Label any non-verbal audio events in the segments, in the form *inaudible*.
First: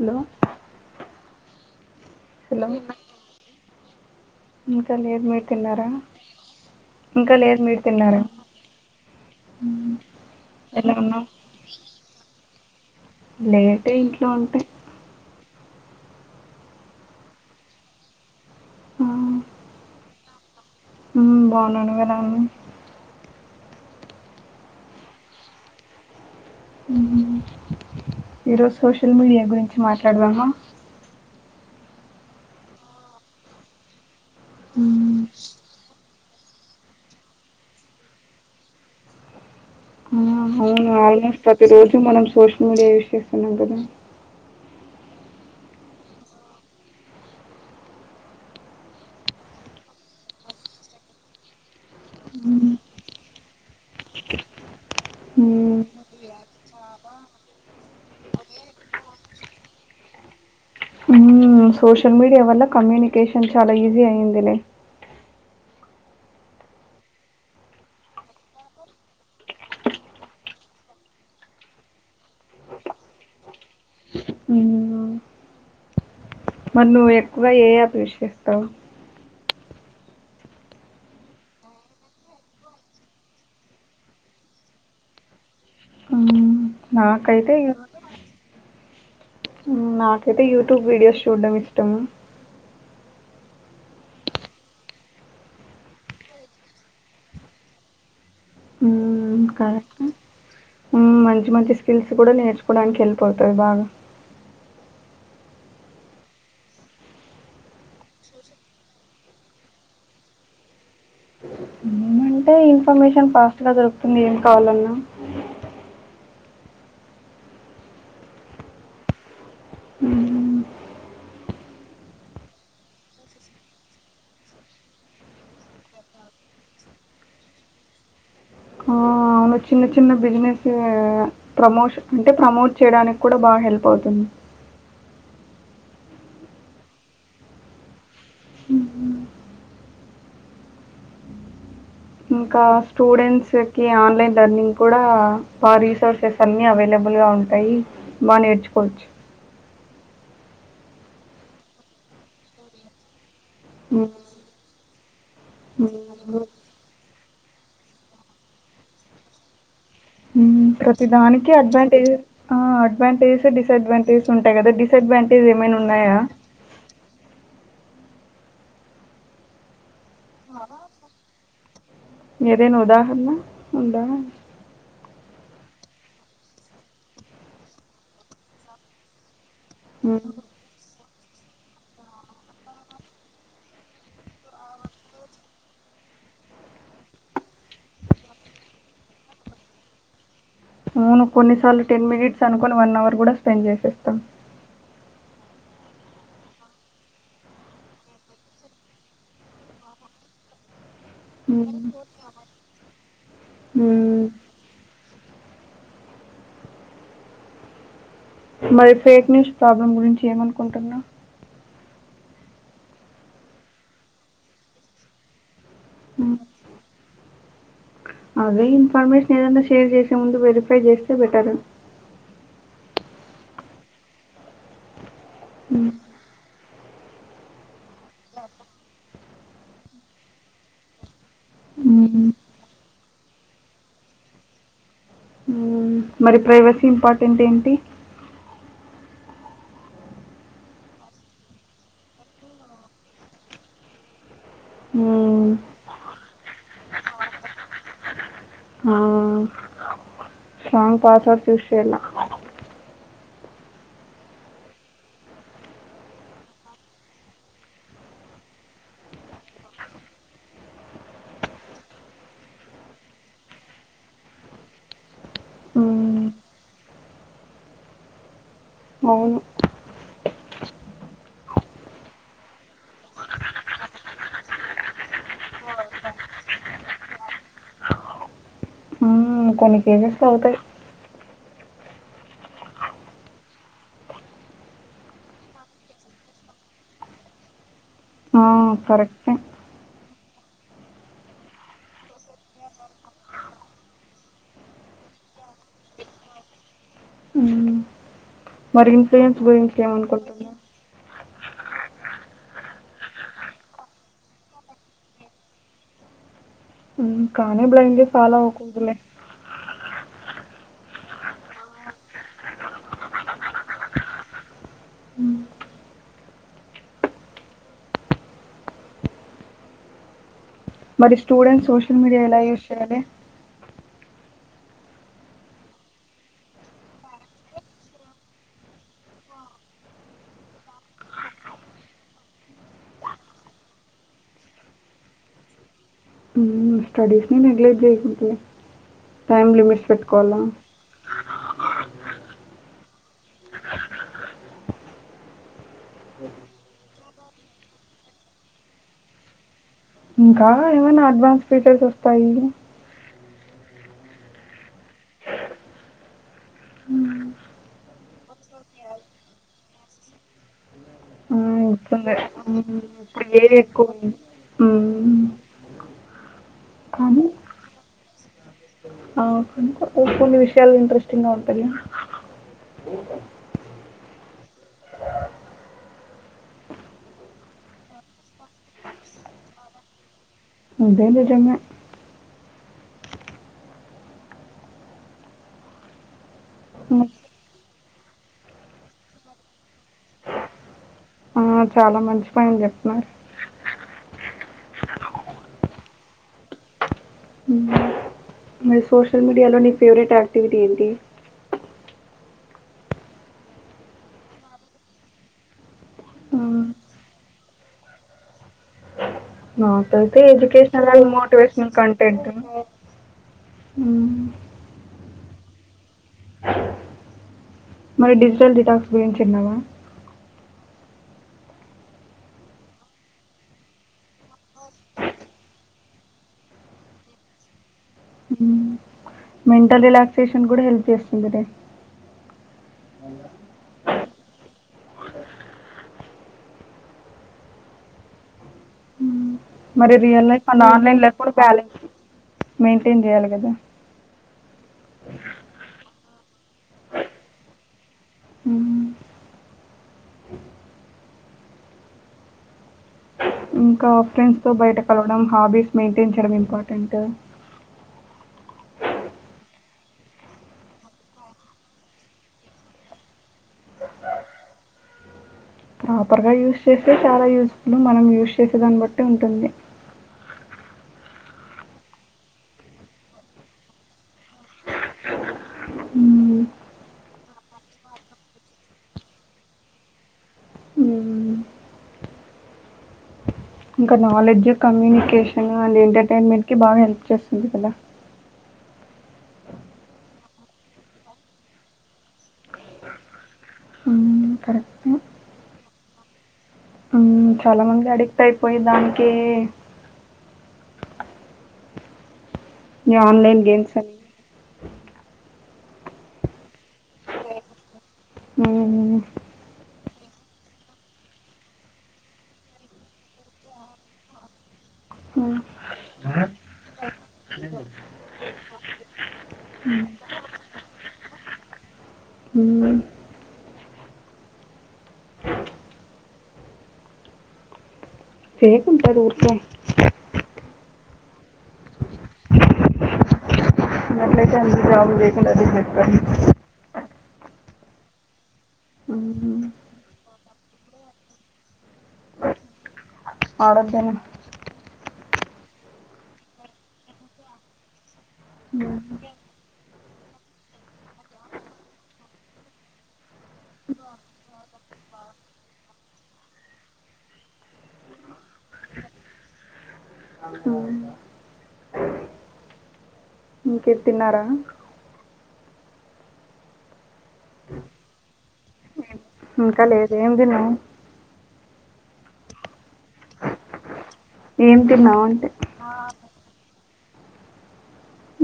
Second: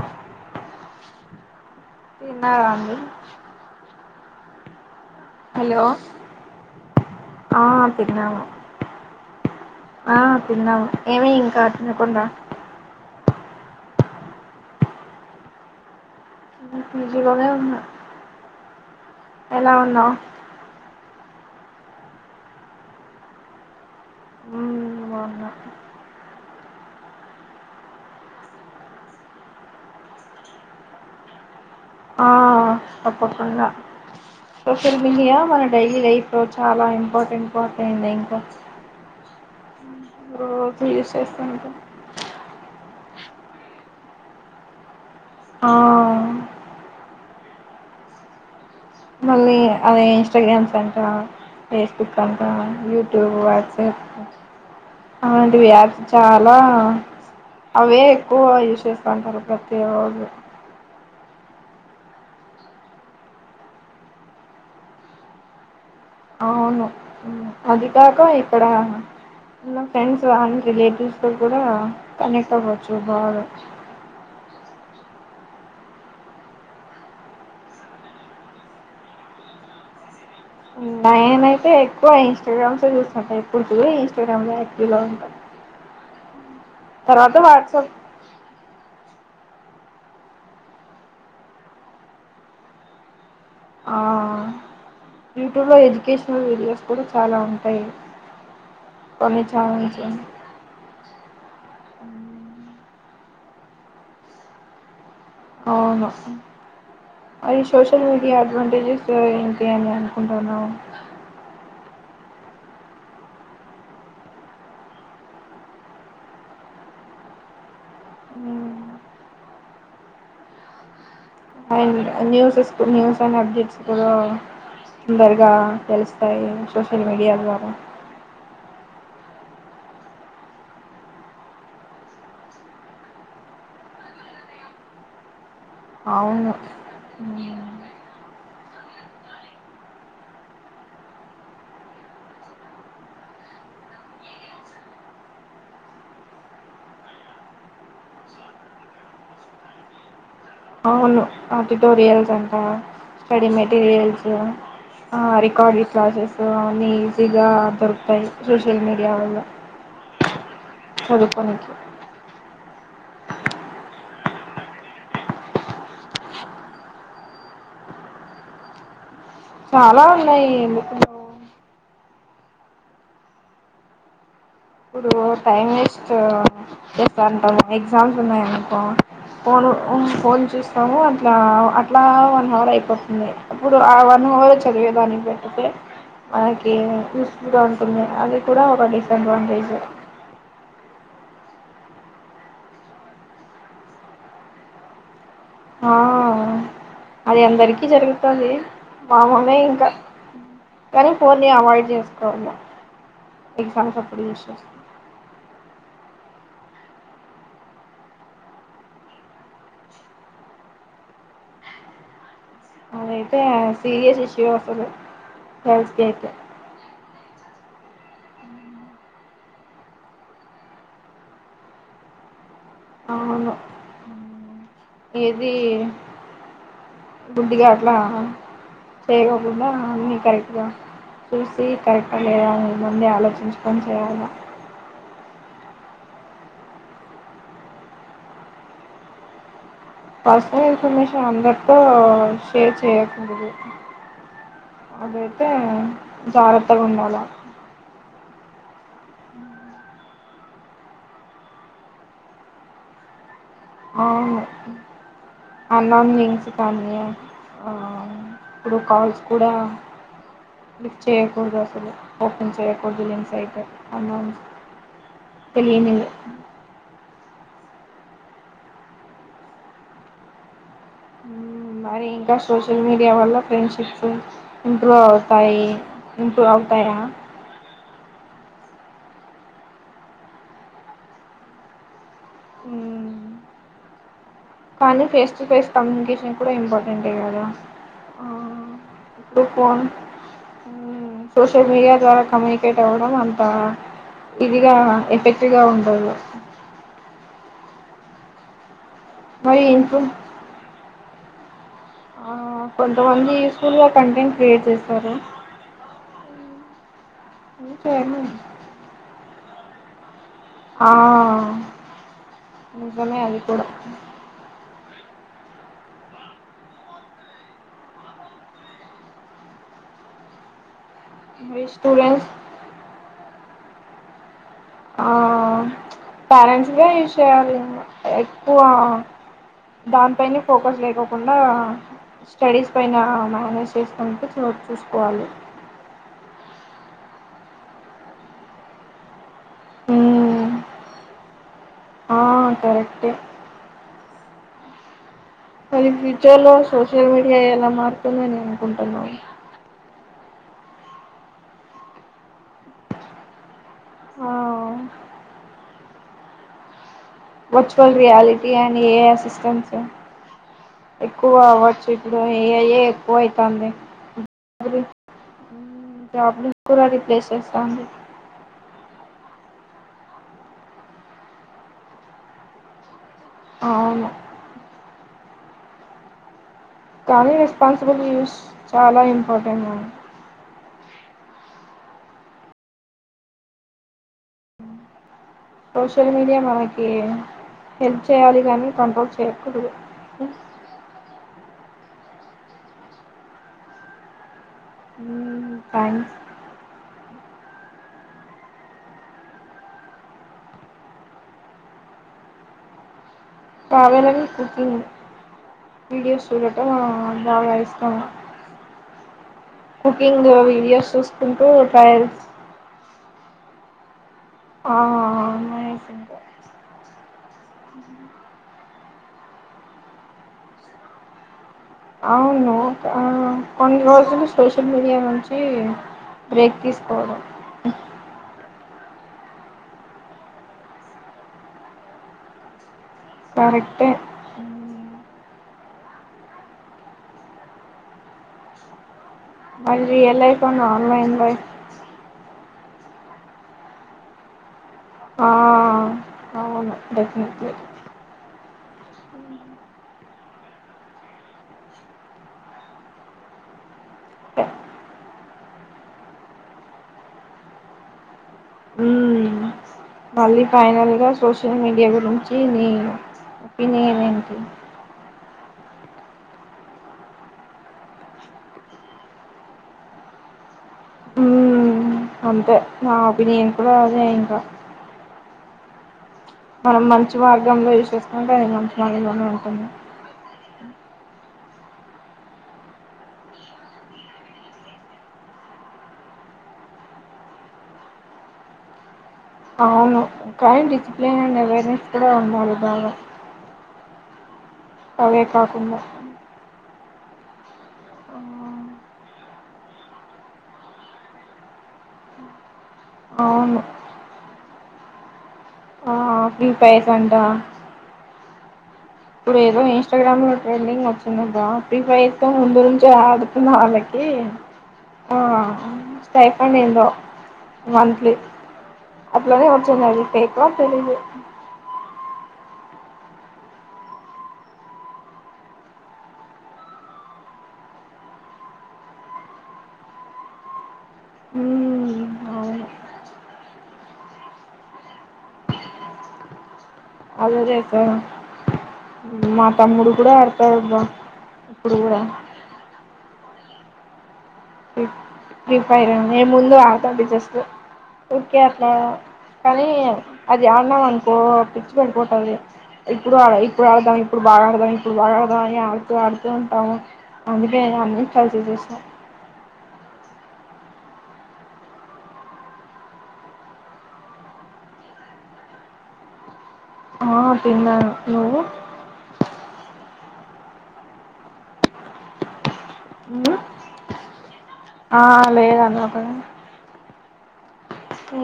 Hello తీన్నారా hello అండి ఇంకా లేదు మీరు హలో తిన్నారా ఇంకా లేదు ఆ మీరు తిన్నారా తిన్నాము ఆ తిన్నాము ఎలా ఉన్నావు ఏమి ఇంకా తినకుండా లేటే ఇంట్లో ఉంటే బిజిగనే ఉన్నా ఎలా ఉన్నావు హ్ బాగున్నా నువ్వు ఎలా ఉన్నావు. ఉ బాగున్నా ఈరోజు సోషల్ మీడియా గురించి మాట్లాడదామా ఆ తప్పకుండా సోషల్ మ్మ్. మీడియా మన డైలీ లైఫ్ లో చాల ఇంపార్టెంట్ పార్ట్ అయింది. ఇంకా ఆ, రోజు అవును యూస్ ఆల్మోస్ట్ ప్రతి చేస్తుంటాం రోజు మనం సోషల్ మీడియా యూస్ చేస్తున్నాం. కదా ఆ మళ్ళీ అదే ఇన్స్టాగ్రామ్ సెంటర్ ఫేస్బుక్ అంట యూట్యూబ్ వాట్సప్ అలాంటి ఉమ్ యాప్స్ చాలా అవే ఎక్కువ యజ్ చేస్త ఉంటారు. ప్రతి రోజు ఉమ్ సోషల్ మీడియా వల్ల కమ్యూనికేషన్ చాలా ఈజీ అయింది లే అవును. అది కాక ఇక్కడ మల్ల ఫ్రెండ్స్ ఆమెకి రిలేటివ్స్ తో కూడా కనెక్ట్ అవ్వచ్చు. బాగా ఉ మరి నువ్వు ఎక్కువ ఏ యాప్ చేస్తావ్. నేనయితే ఎక్కువ ఇన్స్టాగ్రామ్స్ చూస్తుంటా ఎప్పుడు చూ ఇన్స్టాగ్రామ్ లో యాక్టివ్ లో ఉంటా. ఆ తర్వాత నాకైతే ఇగ వాట్సాప్ నాకైతే యూట్యూబ్ వీడియోస్ చూడ్డం ఇష్టం ఆ యూట్యూబ్ లో ఎడ్యుకేషనల్ వీడియోస్ కూడా చాలా ఉంటాయి. కొన్ని హ్ కరెక్ట్ ఛానల్స్ మంచి మంచి స్కిల్స్ కూడా నేర్చు ప్పుడానికి ఏల్పోతది బాగ అవును అది సోషల్ మీడియా అడ్వాంటేజెస్ ఇంకేం అనుకుంటున్నావు. ఏమంటే ఇన్ఫర్మేషన్ ఫాస్ట్ గా దొరుకుతుంది. ఏం కావాలన్నా హ్మ్. అండ్ స్యూస్ అప్డేట్స్ కుడా తొందరగా తెలుస్తాయి. సోషల్ మీడియా ద్వారా ఆ! అవును. చిన్న చిన్న బిజినెస్ ప్రమోషన్ అంటే ప్రమోట్ చేయడానికి కూడా బాగా హెల్ప్ అవుతుంది. అవును హ్మ్. ఇంకా స్టూడెంట్స్ కి ఆన్లైన్ లెర్నింగ్ కూడా బా రీసోర్సెస్ అన్ని అవైలబుల్ గా గా ఉంటాయి బా నేర్చుకోవచ్చు అవును ఆ టుటోరియల్స్ అంట స్టడీ హ్మ్. మెటీరియల్స్ ఆ రికార్డి క్లాసెస్ హ్మ్. అన్ని ఈజీగా దొరుకుతాయి సోషల్ మీడియా వల్ల మ్మ్ ప్రతి దానికి చదువుకోనికి అడ్వాంటేజ్ ఆ అడ్వాంటేజెస్ డిసడ్వాంటేజెస్ ఉంటాయి కదా డిస్డ్వాంటేజ్ ఏమైనా ఉన్నాయా చాలా ఉన్నాయి ఏదైనా ఉదహరణా ఉంద ఇప్పుడు టైమ్ వేస్ట్ చేస్త అంటా ఎగ్జామ్స్ ఉన్నాయనుకో ఫోను ఉ మ్మ్ ఫోన్ చూస్తాము అట్ ఇట్లా అట్లా వన్ హావర్ అయిపోతుంది ఇప్పుడు ఆ వన్ అవర్ చదివేదానికి పెట్టుతే మనకి యూస్ఫుల్గా ఉంటుంది అది కూడా ఒక డిసడ్వాంటేజే అవును కొన్నిసార్లు టెన్ మినిట్స్ అనుకొని వన్ అవర్ కూడా స్పెండ్ చేసేస్తాం ఆ అది అందరికిీ జరుగుతోంది మామూలే ఇంకా కానీ ఫోన్ని మ్మ్ అవాయిడ్ చేసుకోవాలా ఎగ్జామ్ మ్మ్ ప్రిపరేషన్ మరి ఫేక్ న్యూస్ ప్రాబ్లమ్ గురించి ఏమనుకుంటున్నావ్ అదయితే సీరియస్ ఇష్యూ ఓస్తాది గర్ల్ కీ అయితే మ్మ్ అదే ఇన్ఫర్మేషన్ ఏదన్న షేర్ చేసే ముందు వెరిఫై చేస్తే బెటర్ అవును ఈసీ మ్మ్ గుడ్డీగా అట్లా చేయకోకుండా అన్నీ కరెక్ట్గా చూసి కరెక్ట్ టా మ్మ్ లేదానేది మందే ఆలోచించుకొని చేయాలా మ్మ్ మరి ప్రైవసీ ఇంపార్టెంట్ ఏంటి పర్సనల్ ఇన్ఫర్మేషన్ అందరితో షేర్ చేయకూడదు అదైతే మ్మ్ జాగ్రత్తగా ఉండాలా ఆ స్ట్రాంగ్ పాస్వర్డ్స్ యూస్ చేయాలా అవును ఆన్కౌణ్ వింగ్స్ కమ్యూ ఆ ఇప్పుడు కాల్స్ కూడా లిఫ్ట్ చేయ్యకూడదు అసలు ఓపెన్ చేయకూడదు లింక్స్ అయితే అన్నౌ తెలియనిల్ హ్మ్. అవును. ఉ మరి ఇంకా సోషల్ మీడియా వల్ల ఫ్రెండ్షిప్స్ ఇంప్రూవ్ అవుతాయి ఇంప్రూవ్ అవు తాయా హ్మ్. కొన్ని కేజెస్లో అవుతా హ్మ్ కానీ ఫేస్ టు ఫేస్ కమ్యూనికేషన్ కూడా ఇంపార్టెంట్ కదా ఆ టూ ఫోన్ సోషల్ మీడియా ద్వారా కమ్యూనికేట్ అవడం అంతా ఇదిగా ఎఫెక్ట్గా ఉండదు హ్ మరి ఇన్ఫ్లుయెన్స్ మరి గురించి ఏమ ఇంట్లో అనుకుంటున్నా కొంతమంది యూస్ఫుల్గా కంటెంట్ క్రియేట్ చేస్తారు కనీ ఏం బ్లైండ్ గా చేయాలి? ఫాలో అవ్వకూడదు లే ఆ నిజమే అది కూడా మరి స్టూడెంట్స్ సోషల్ మీడియా ఎలా యూస్ చేయ్యాలి ఆ పేరెంట్స్గా గు యూజ్ చేయాలి ఏమో ఎక్కువ దాని పైనే ఫోకస్ లేకోకుండా స్టడీస్ పైన మేనేజ్ చేసుకుంటే చోటు చూసుకోవాలి. ఉ స్టడీస్ ని నెగ్లెక్ట్ చేయకుంటే టైమ్ లిమిట్స్ పెట్టుకోవాల. మ్మ్ ఆ కరెక్టే. మరి ఫ్యూచర్ లో సోషల్ మీడియా ఎలా మారుతుందని అనుకుంటున్నారు. ఇంకా ఏమైనా అడ్వాన్స్ ఫీచర్స్ వస్తాయి ఆ వర్చువల్ రియాలిటీ అని ఏ అసిస్టెంస్ ఎక్కువ ఆ! వర్చ వస్తుంది. ఇప్పుడు ఏ ఐ హ్మ్. ఎక్కువ ఇప్పుడు ఏది అయితాంది. ఎక్కువుంది. హ్మ్. జాబ్లస్ కూడా కానీ రిప్లేస్ చేసేస్తాంది. ఇంకొన్ని విషయాలు ఇంట్రెస్టింగ్ గా ఉంటాయ. అవును కానీ రెస్పాన్సిబుల్ యూస్ చాలా ఇంపార్టెంట్ అండి అంతే నిజంగా సోషియల్ మీడియా మనకి. హ్మ్. హెల్ప్ చేయాలి కానీ కంట్రోల్ చేయకూడదు. ఆ చాలా మంచి పాయింట్ చెప్తున్నారు. మ్ ఫైన్ హ్మ్. మరి సోషల్ మీడియాలో నీ ఫేవరెట్ యాక్టివిటీ ఏంటి? బావేలవి కూర్చంది *unintelligible* వీడియోస్ హ్మ్. చూడటం చాలా ఇష్టం నాకైతే కుకింగ్ ఎడ్యుకేషనల్ వీడియోస్ అండ్ చూసుకుంటూ మోటివేషనల్ ట్రయల్స్ కంటెంట్. హ్మ్. ఆ ఆ మ *unintelligible* మరి డిజిటల్ డిటాక్స్ గురించి విన్నావా? అవును కొన్ని రోజులు సోషల్ మీడియా నుంచి బ్రేక్ తీసుకోవడం హ్మ్. మెంటల్ రిలాక్సేషన్ కూడా హెల్ప్ చేస్తుంది లే. కరెక్టే హ్మ్. మరి రియల్ లైఫ్ అండ్ ఆన్లైన్ లేకుండా బ్యాలెన్స్ మెయింటైన్ చేయాలి కదా! హ అవును డెఫినెట్లి ఉమ్ ఇంకా ఫ్రెండ్స్ తో బయటకి వెళ్ళడం హాబీస్ మెయింటైన్ చేయడం ఇంపార్టెంట్. మ్మ్ మళ్ళీ ఫైనల్ గా సోషల్ మీడియా గురించి నీ ఒపీనియన్ ఏంటి? ప్రాపర్గా యూస్ చేస్తే చాలా యూస్ ఫుల్ మనం యూస్ చేసేదాన్ని బట్టి ఉంటుంది. మ్మ్ అంతే నా ఒపీనియన్ కూడా అదే ఇంక మ్మ్. మనం మంచి మార్గంలో యూస్ చేసుకుంటే ఇక అంత మంచి మార్గంలోనే ఉంటుంది. మ్మ్. ఇంకా నాలెడ్జ్ కమ్యూనికేషన్ అండ్ ఎంటర్టైన్మెంట్కి బాగా హెల్ప్ చేస్తుంది కదా? అవునుకానీ డిసిప్లిన్ అండ్ అవేర్నెస్ కూడా ఉండాలి బాగా మ్మ్, కరెక్టే అవే కాకుండా మ్మ్, చాలా మంది అడిక్ట్ అయిపోయి దానికే నీ ఆన్లైన్ అవును గేమ్స్ అని ఆ ఫ్రీ ఫయర్ అంట. మ్మ్, ఇప్పుడు ఏదో ఇస్తగ్రామ్ లో ట్రెండింగ్ వచ్చింది బా ఫ్రీ ఫైర్ ముందు నుంచి ఆడుతున్నా వాళ్ళకి ఓ *inaudible* ఆ స్టైఫాండ్ ఏందో మంత్లీ అట్లనే వచ్చునాది. ఫేక్ ఓ తెలియదు మ్మ్. ఫేక్ ఉంటాది ఊరికే అవును అట్లయితే అందరూ జాబ్లు చేయకుండా అదే చేస్తారు. అది అదే అక్కా మ్మ్, మా తమ్ముడు కూడా ఆడతాడు ఇప్పుడు కూడా అడుతను ఫ్రీ ఫైర్ నేను ముందు ఆడతా బిజెస్ట్ ఓకే అక్కా మ్మ్, మ్మ్. కానీ అది ఆన్నాం అనుకో పిచ్చి పట్టి పోతాది ఇప్పుడు ఆడ ఇప్పుడు అర్థమై ఇప్పుడు బాగా అర్థమై ఇప్పుడు బాగా అర్థమై అని ఆడుతూ ఆడుతూ ఉంటాము అందుకే గా అన్ని ట్రై చేసేసా ఇంకేంటి తిన్నారా ఆ తిన్నాను నువ్వు ఇంకా లేదు ఏమి తిన్నావు ఏం అ తిన్నావు అంటే లేదన్నావు కదా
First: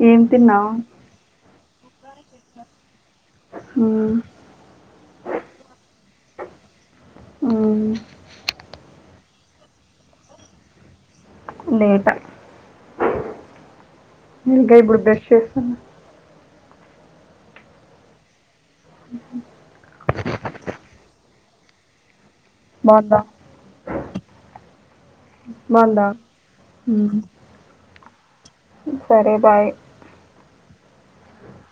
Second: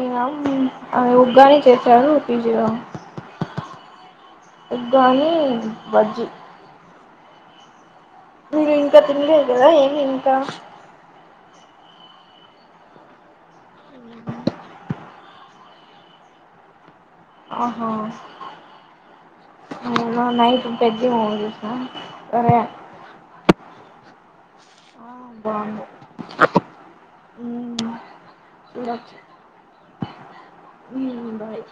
ఏం తిన్నావు ఆమె ఉగ్గానీ చేశారూ పీజీ లో మ్మ్, ఉగ్గానీ బజ్ ఉమ్ మీరు ఇంకా తినలేదు కదా ఏమి ఇంకా లేట ఇంకా ఇప్పుడు బ్రెష్ చేస్తున్నా ఆహా అ నైట్ పెద్దగా ఊడతీసిన బాగుందా బాగుంది బావుందా సరే బాయ్ ఉమ్ బాయ్